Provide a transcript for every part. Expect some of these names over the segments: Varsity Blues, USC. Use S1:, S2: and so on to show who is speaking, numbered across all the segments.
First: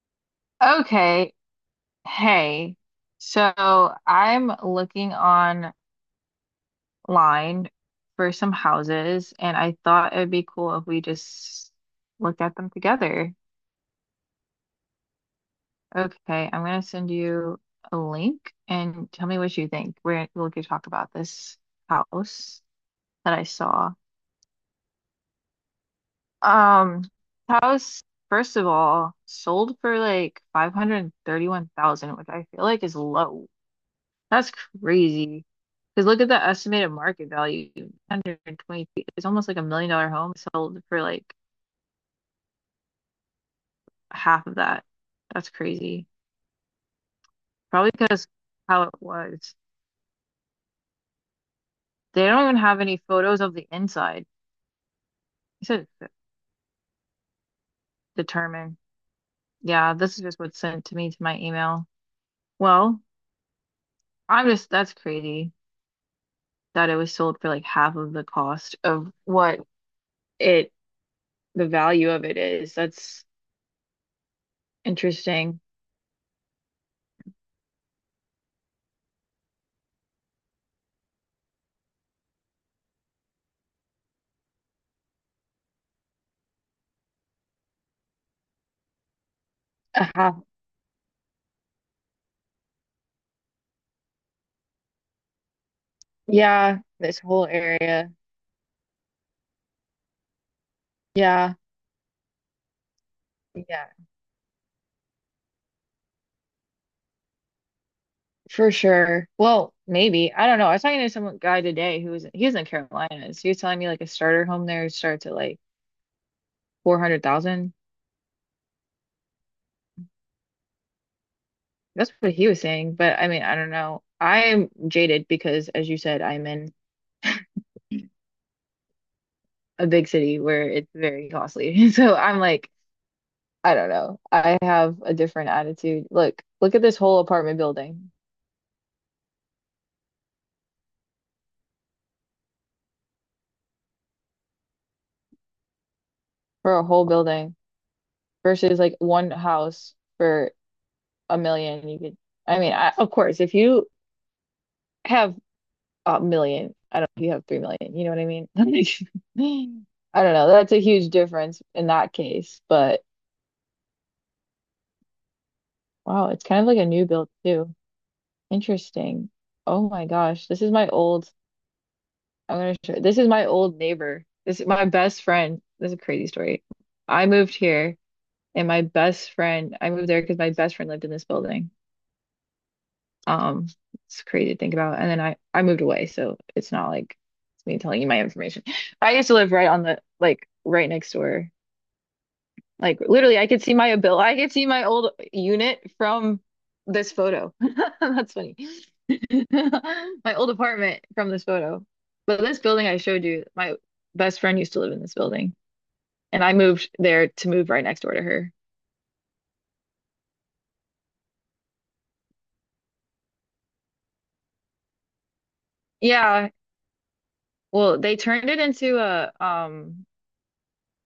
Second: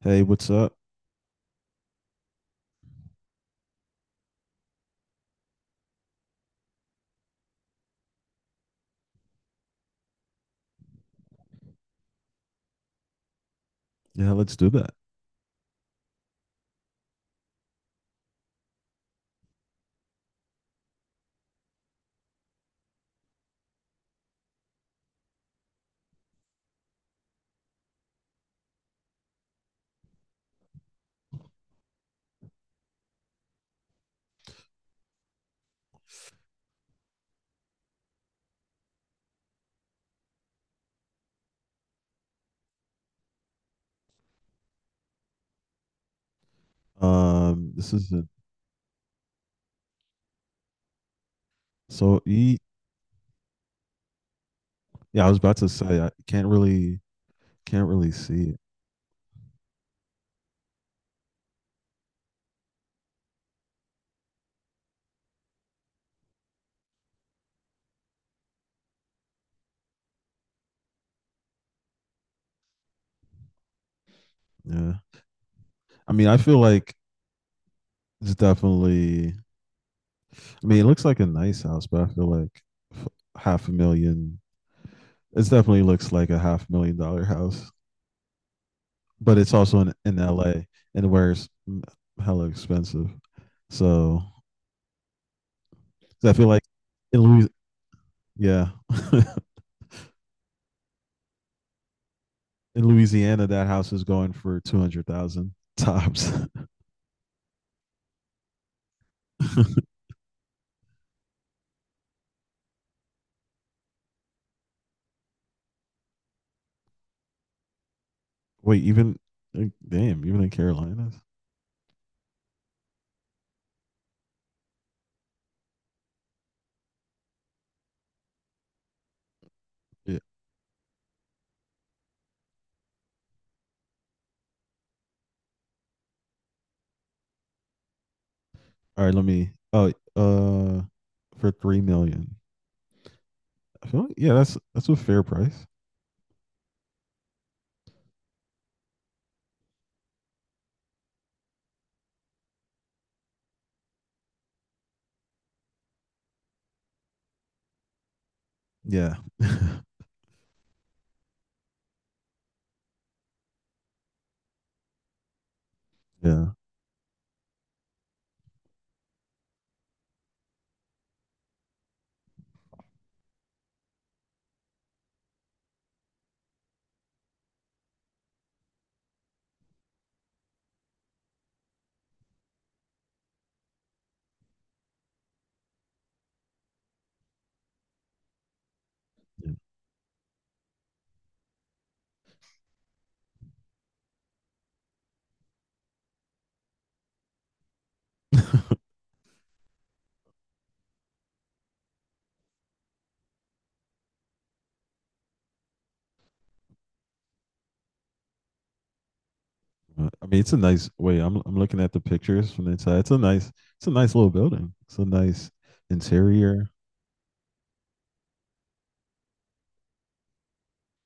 S1: Hey, what's up?
S2: Okay. Hey. So I'm looking online for some houses, and I thought it'd be cool if we just looked at them together.
S1: Yeah, let's do that.
S2: Okay, I'm gonna send you a link and tell me what you think. We'll get to talk about this house that I saw. Um, House, first of all, sold for like 531,000, which I feel like is low. That's crazy. Because look at the estimated market value, 120 feet. It's almost like $1 million home sold for like half of that. That's crazy. Probably
S1: This is a,
S2: because how it was.
S1: so
S2: They don't even
S1: e
S2: have any photos of the inside.
S1: Yeah, I was about
S2: It
S1: to
S2: said
S1: say I can't really see it.
S2: determine. Yeah, this is just what's sent to me to my email. Well, I'm just, that's crazy that it was sold for like half of the cost of what it, the value of it is. That's
S1: Yeah.
S2: interesting.
S1: I mean, I feel like it's definitely. It looks like a nice house, but I feel like f- half a million, it definitely looks like a half 1 million dollar house, but it's also in
S2: Uh-huh.
S1: LA and where hella expensive. So, 'cause I feel like
S2: Yeah, this
S1: in
S2: whole
S1: Louis
S2: area.
S1: yeah.
S2: Yeah,
S1: In Louisiana, that
S2: yeah,
S1: house is going for 200,000 tops.
S2: for sure. Well, maybe. I don't know. I was talking to some guy today who was in Carolinas. He was telling me like a starter home there starts at like 400,000.
S1: Wait, even like, damn, even in Carolinas.
S2: That's what he was saying, but I mean, I don't know. I'm jaded because as you said, I'm in a big
S1: Yeah.
S2: city where it's very costly. So I'm like, I don't know. I have a different attitude. Look at this whole apartment building
S1: All right, let me. Oh, uh, for 3 million. I feel like, yeah, that's a fair price.
S2: for a whole building versus like one house for a million. You could, I mean, I, of course, if you have a million. I don't you have 3 million. You know what I mean?
S1: Yeah, yeah.
S2: I don't know. That's a huge difference in that case. But wow, it's
S1: Yeah.
S2: kind of like a new build too. Interesting. Oh my gosh. This is my old I'm gonna show this is my old neighbor. This is my best friend. This is a crazy story. I moved here and my best friend I moved there because my best friend lived in this building. Um, it's crazy to think about. And then I moved away, so it's not like it's me telling you my information. I used to live right on the like right next door. Like literally, I could see my old unit from this photo. That's funny. My old apartment from this photo. But this building I showed you, my best friend used to live in this building, and I moved there to move right next door to her.
S1: I mean, it's a nice. Wait, I'm looking at the pictures from the inside. It's a nice little building. It's a nice
S2: Yeah,
S1: interior.
S2: well, they turned it into a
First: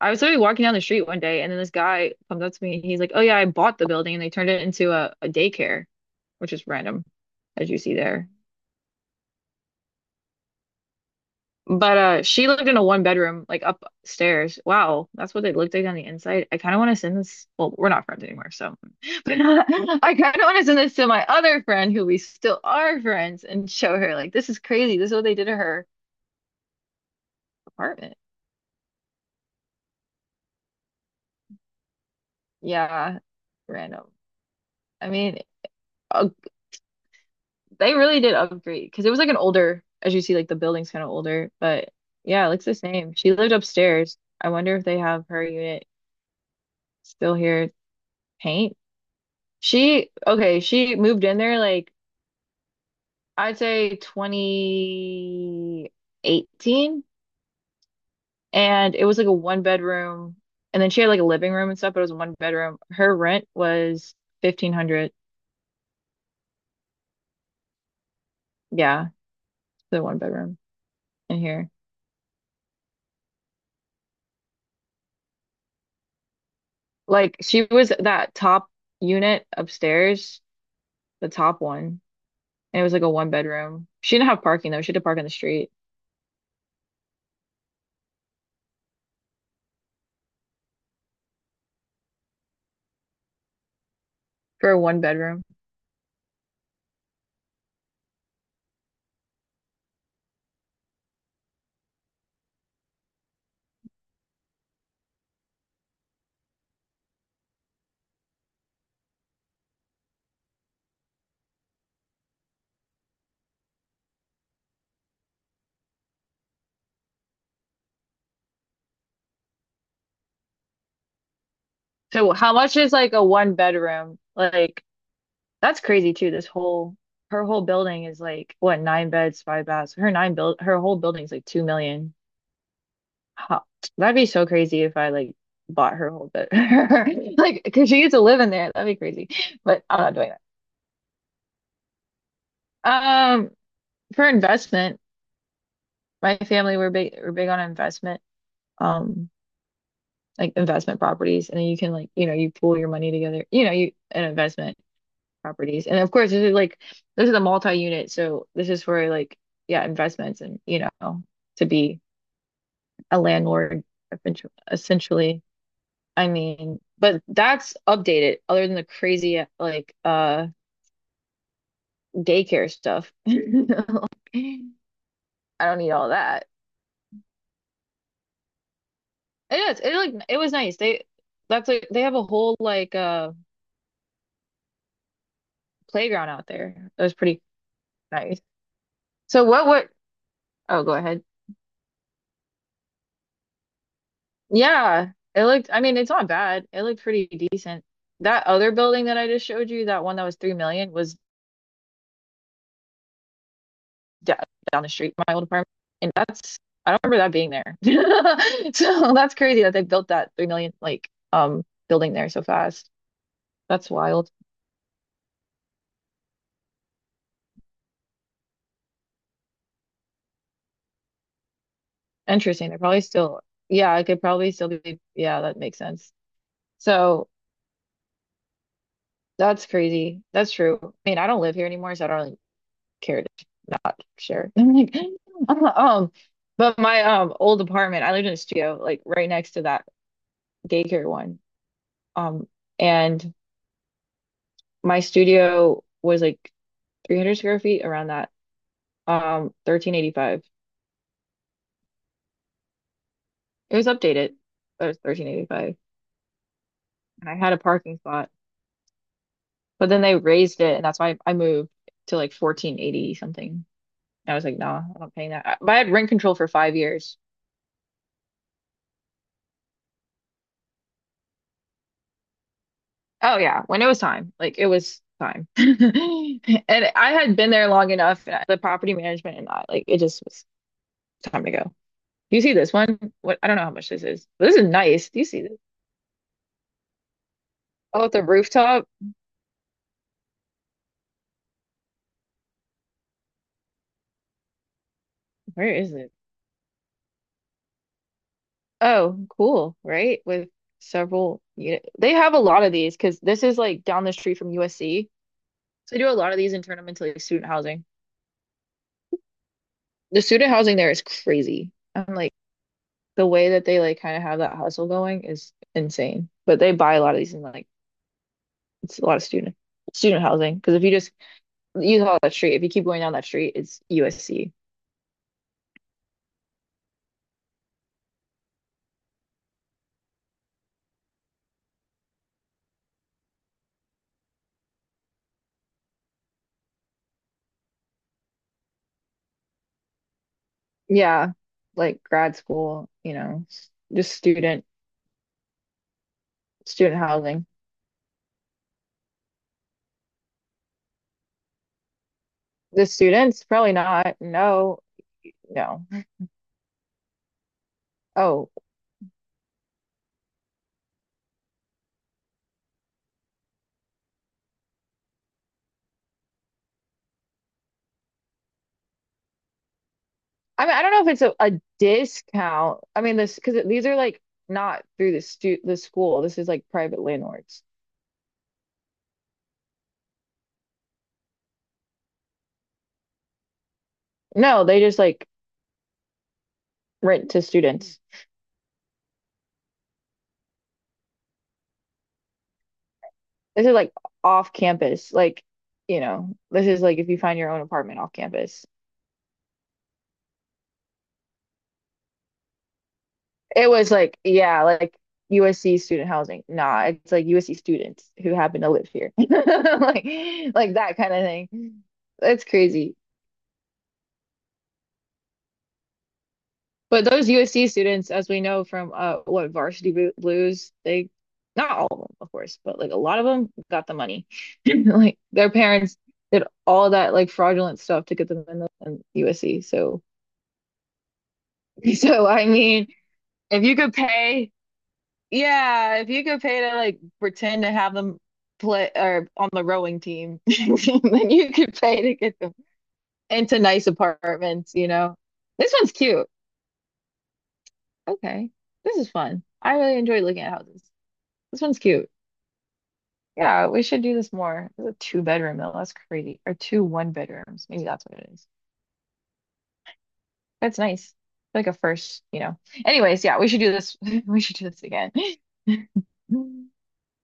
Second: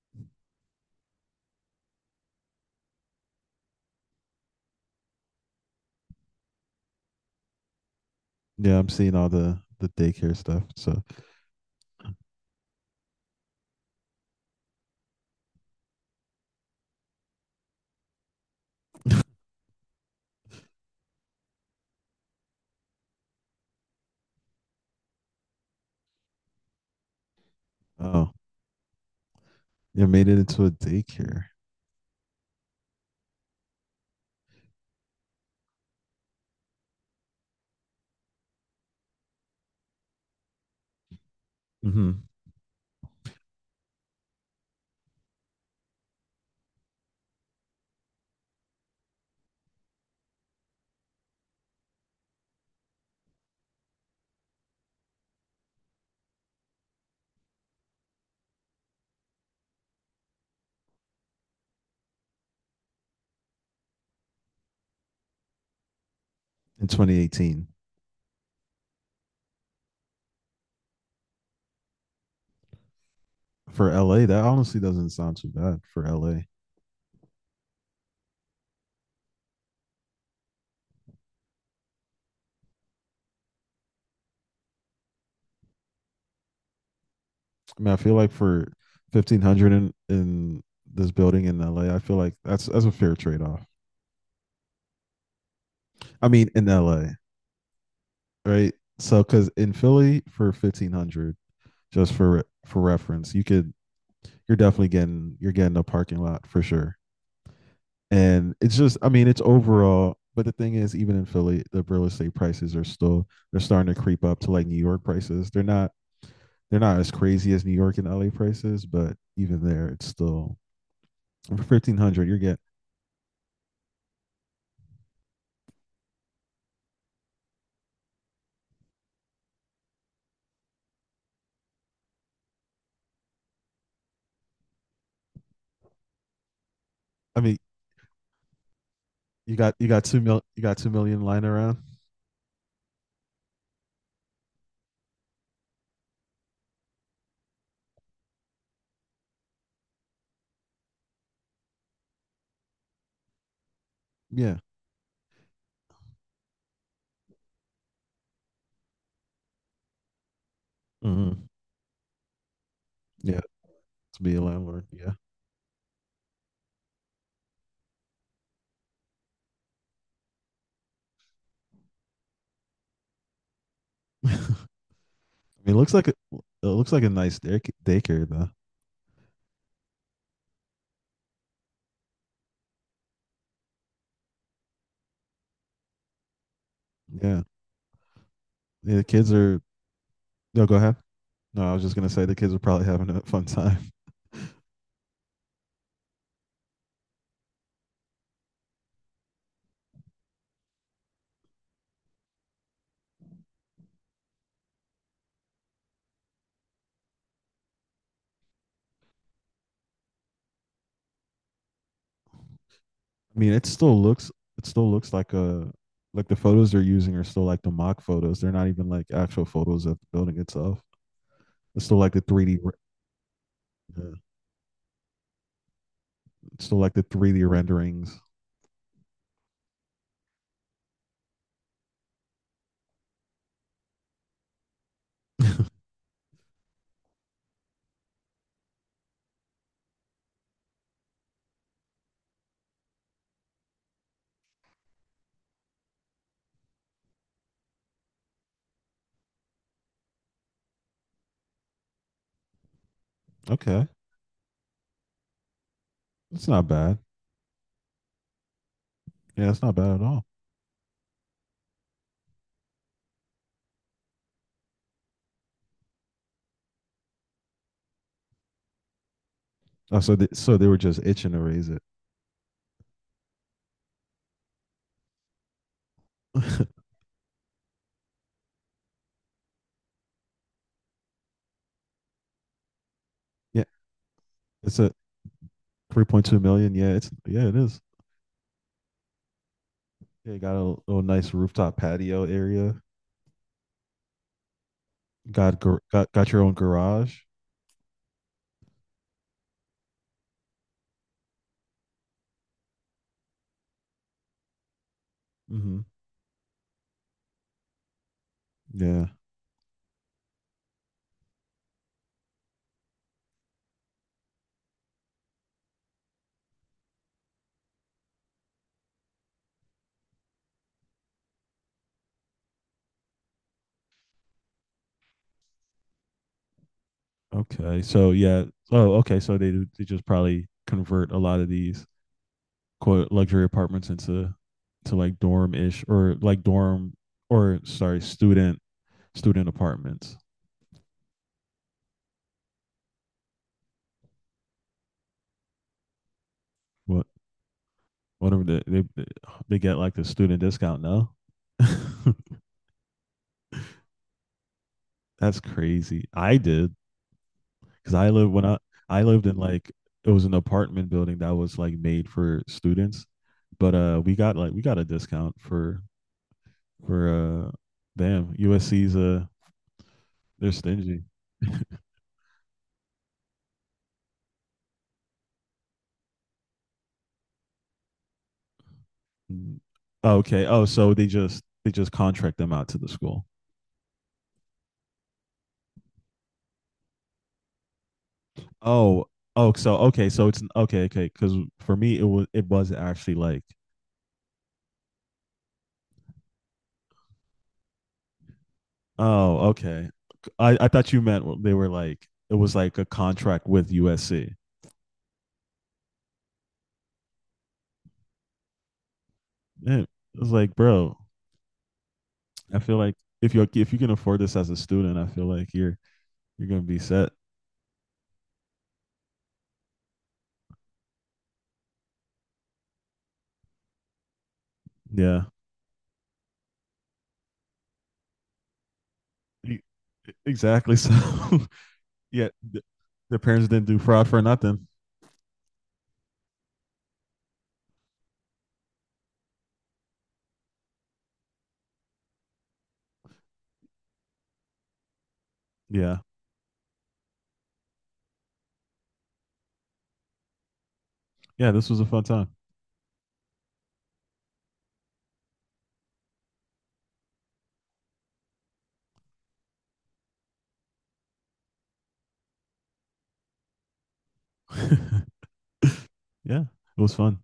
S2: I was literally walking down the street one day and then this guy comes up to me and he's like, "Oh yeah, I bought the building and they turned it into a daycare," which is random as you see there.
S1: Yeah, I'm seeing all the daycare stuff. So,
S2: But she lived in a one bedroom like upstairs. Wow, that's what they looked like on the inside. I kind of want to send this. Well, we're not friends anymore, so but I kind of want to send this to my other friend who we still are friends and show her like this is crazy. This is what they did to her apartment.
S1: oh, yeah, made it into a daycare.
S2: Yeah, random. I mean, uh, they really did upgrade because it was like an older, as you see, like the building's kind of older, but
S1: hmm
S2: yeah, it looks the same. She lived upstairs. I wonder if they have her unit still here. Paint. Okay, she moved in there like I'd say 2018 and it was like a one bedroom and then she had like a living room and stuff, but it was one bedroom. Her rent was 1500.
S1: In 2018,
S2: Yeah, the one bedroom in here.
S1: for LA, that honestly doesn't sound too bad for LA.
S2: Like she was that top unit upstairs, the top one. And it was like a one bedroom. She didn't have parking though. She had to park on the street
S1: I mean, I feel like for 1,500 in this building in LA, I feel like that's a fair trade off.
S2: for a one bedroom.
S1: I mean, in LA, right? So, because in Philly for 1,500, just for reference, you could you're definitely getting. You're getting a parking lot for sure. And it's just, I mean, it's overall. But the thing is, even in Philly, the real estate prices are still, they're starting to creep up to like New York prices. They're not as crazy as New York and LA prices, but even there, it's still, for 1,500,
S2: So
S1: you're
S2: how
S1: getting.
S2: much is like a one bedroom? Like that's crazy too. This whole Her whole building is like what nine beds, five baths. Her whole building's like 2 million. How, that'd be so crazy if I like bought her whole bit.
S1: I mean,
S2: Like, because she gets to live in there. That'd be crazy.
S1: you got
S2: But
S1: you
S2: I'm
S1: got
S2: not
S1: two
S2: doing that.
S1: mil you got 2 million lying around.
S2: Um, for investment, my family we're big on investment. Um, like investment properties, and then you can like you know you pool your money together. You know you an
S1: Yeah.
S2: investment properties. And of course, this is a multi-unit, so this is for like yeah, investments and you know,
S1: hmm
S2: to be a
S1: Yeah.
S2: landlord
S1: To be a landlord. Yeah.
S2: essentially. I mean, but that's updated other than the crazy like daycare stuff. I
S1: I mean, it
S2: don't need
S1: looks like
S2: all that.
S1: a nice daycare though.
S2: It is. It was nice. They That's like they have a whole like playground out there. It was pretty
S1: Yeah.
S2: nice.
S1: Yeah. The kids
S2: So
S1: are.
S2: what?
S1: No, go
S2: Oh, go
S1: ahead.
S2: ahead.
S1: No, I was just gonna say the kids are probably having a fun time.
S2: Yeah, it looked, I mean, it's not bad. It looked pretty decent. That other building that I just showed you, that one that was 3 million, was da down the street from my old apartment. And that's, I don't remember that being there. So that's crazy that they built that 3 million, like, building there so fast.
S1: I mean, it
S2: That's
S1: still
S2: wild.
S1: looks It still looks like a like the photos they're using are still like the mock photos. They're not even like actual photos of the building itself. It's still like the 3D
S2: Interesting.
S1: re-
S2: They're probably still, yeah, it
S1: Yeah.
S2: could probably still be, yeah, that makes sense.
S1: It's still like the
S2: So
S1: 3D renderings.
S2: that's crazy. That's true. I mean, I don't live here anymore, so I don't really care to not share. I'm like, but my old apartment, I lived in a studio like right next to that daycare one. Um, and my studio was like 300 square feet around that. 1385. It
S1: Okay.
S2: was updated, but it was 1385,
S1: It's not bad.
S2: and I had a parking spot.
S1: Yeah, it's not
S2: But
S1: bad
S2: then
S1: at
S2: they
S1: all.
S2: raised it, and that's why I moved to like 1480 something. And I was like, nah, I'm not paying that. But I had rent control for 5 years.
S1: Oh, so they were just itching to raise it.
S2: Oh yeah, when it was time, like it was time. And I had been there long enough, and the property management and that, like it just was time to go. Do you see this one? What I don't
S1: Yeah,
S2: know how much this is, but this is
S1: it's a
S2: nice. Do you see this?
S1: 3.2 million. Yeah, it's yeah, it is.
S2: Oh, at the rooftop.
S1: Yeah, you got a little nice rooftop patio area. Got
S2: Where is it?
S1: got your own garage.
S2: Oh, cool, right? With several unit. They have a lot of these because this is like down the street from USC.
S1: Mm-hmm.
S2: So they do a lot of these and turn them into like student housing.
S1: Yeah.
S2: The student housing there is crazy. I'm like the way that they like kind of have that hustle going is insane. But they buy a lot of these and like it's a lot of student housing because if you just you follow that street, if you keep going down that street, it's USC.
S1: Okay. So yeah. Oh, okay. So they just probably convert a lot of these quote luxury apartments into to like dorm or sorry student student apartments.
S2: Yeah, like grad school, you know, just student
S1: What
S2: housing.
S1: whatever they get like the student discount. No,
S2: The students probably not. No,
S1: that's
S2: no.
S1: crazy. I did because I lived when
S2: Oh,
S1: I lived in like it was an apartment building that was like made for students, but we got like we got a discount for for uh damn USC's. They're
S2: I mean, I don't
S1: stingy.
S2: know if it's a discount. I mean, this because these are like not through the school. This is like private landlords.
S1: Okay. Oh, so they just contract them out to the school.
S2: No, they just like rent to students.
S1: Oh, oh, so okay. Because for me, it was actually like,
S2: This is like off campus. Like, you know, this is like if you find your own apartment off campus.
S1: oh, okay. I thought you meant they were like it was like a contract
S2: It
S1: with
S2: was like,
S1: USC.
S2: yeah, like USC student housing. Nah, it's like USC students who happen to live here.
S1: Yeah, it
S2: Like
S1: was like,
S2: like
S1: bro,
S2: that kind of thing. That's
S1: I feel like
S2: crazy.
S1: if you can afford this as a student, I feel like you're gonna be
S2: But
S1: set.
S2: those USC students, as we know from what Varsity Blues, they not all of them, of course, but like a lot of them got the money. Like
S1: Yeah,
S2: their parents did all that like fraudulent stuff to get them in
S1: E-
S2: USC. So
S1: exactly. So
S2: so
S1: yeah,
S2: I mean,
S1: the parents
S2: if
S1: didn't
S2: you
S1: do
S2: could
S1: fraud for
S2: pay
S1: nothing.
S2: yeah, if you could pay to like pretend to have them play or on the rowing team, then you could pay to get them into nice apartments, you know. This one's
S1: Yeah,
S2: cute. Okay. This is fun. I really enjoy looking at houses.
S1: yeah,
S2: This
S1: this
S2: one's
S1: was a fun
S2: cute.
S1: time.
S2: Yeah, we should do this more. It's a two-bedroom though. That's crazy. Or two one bedrooms. Maybe that's what it is. That's nice. Like a first. Anyways, yeah, we should do this. We should do this again.
S1: Yeah, it was fun.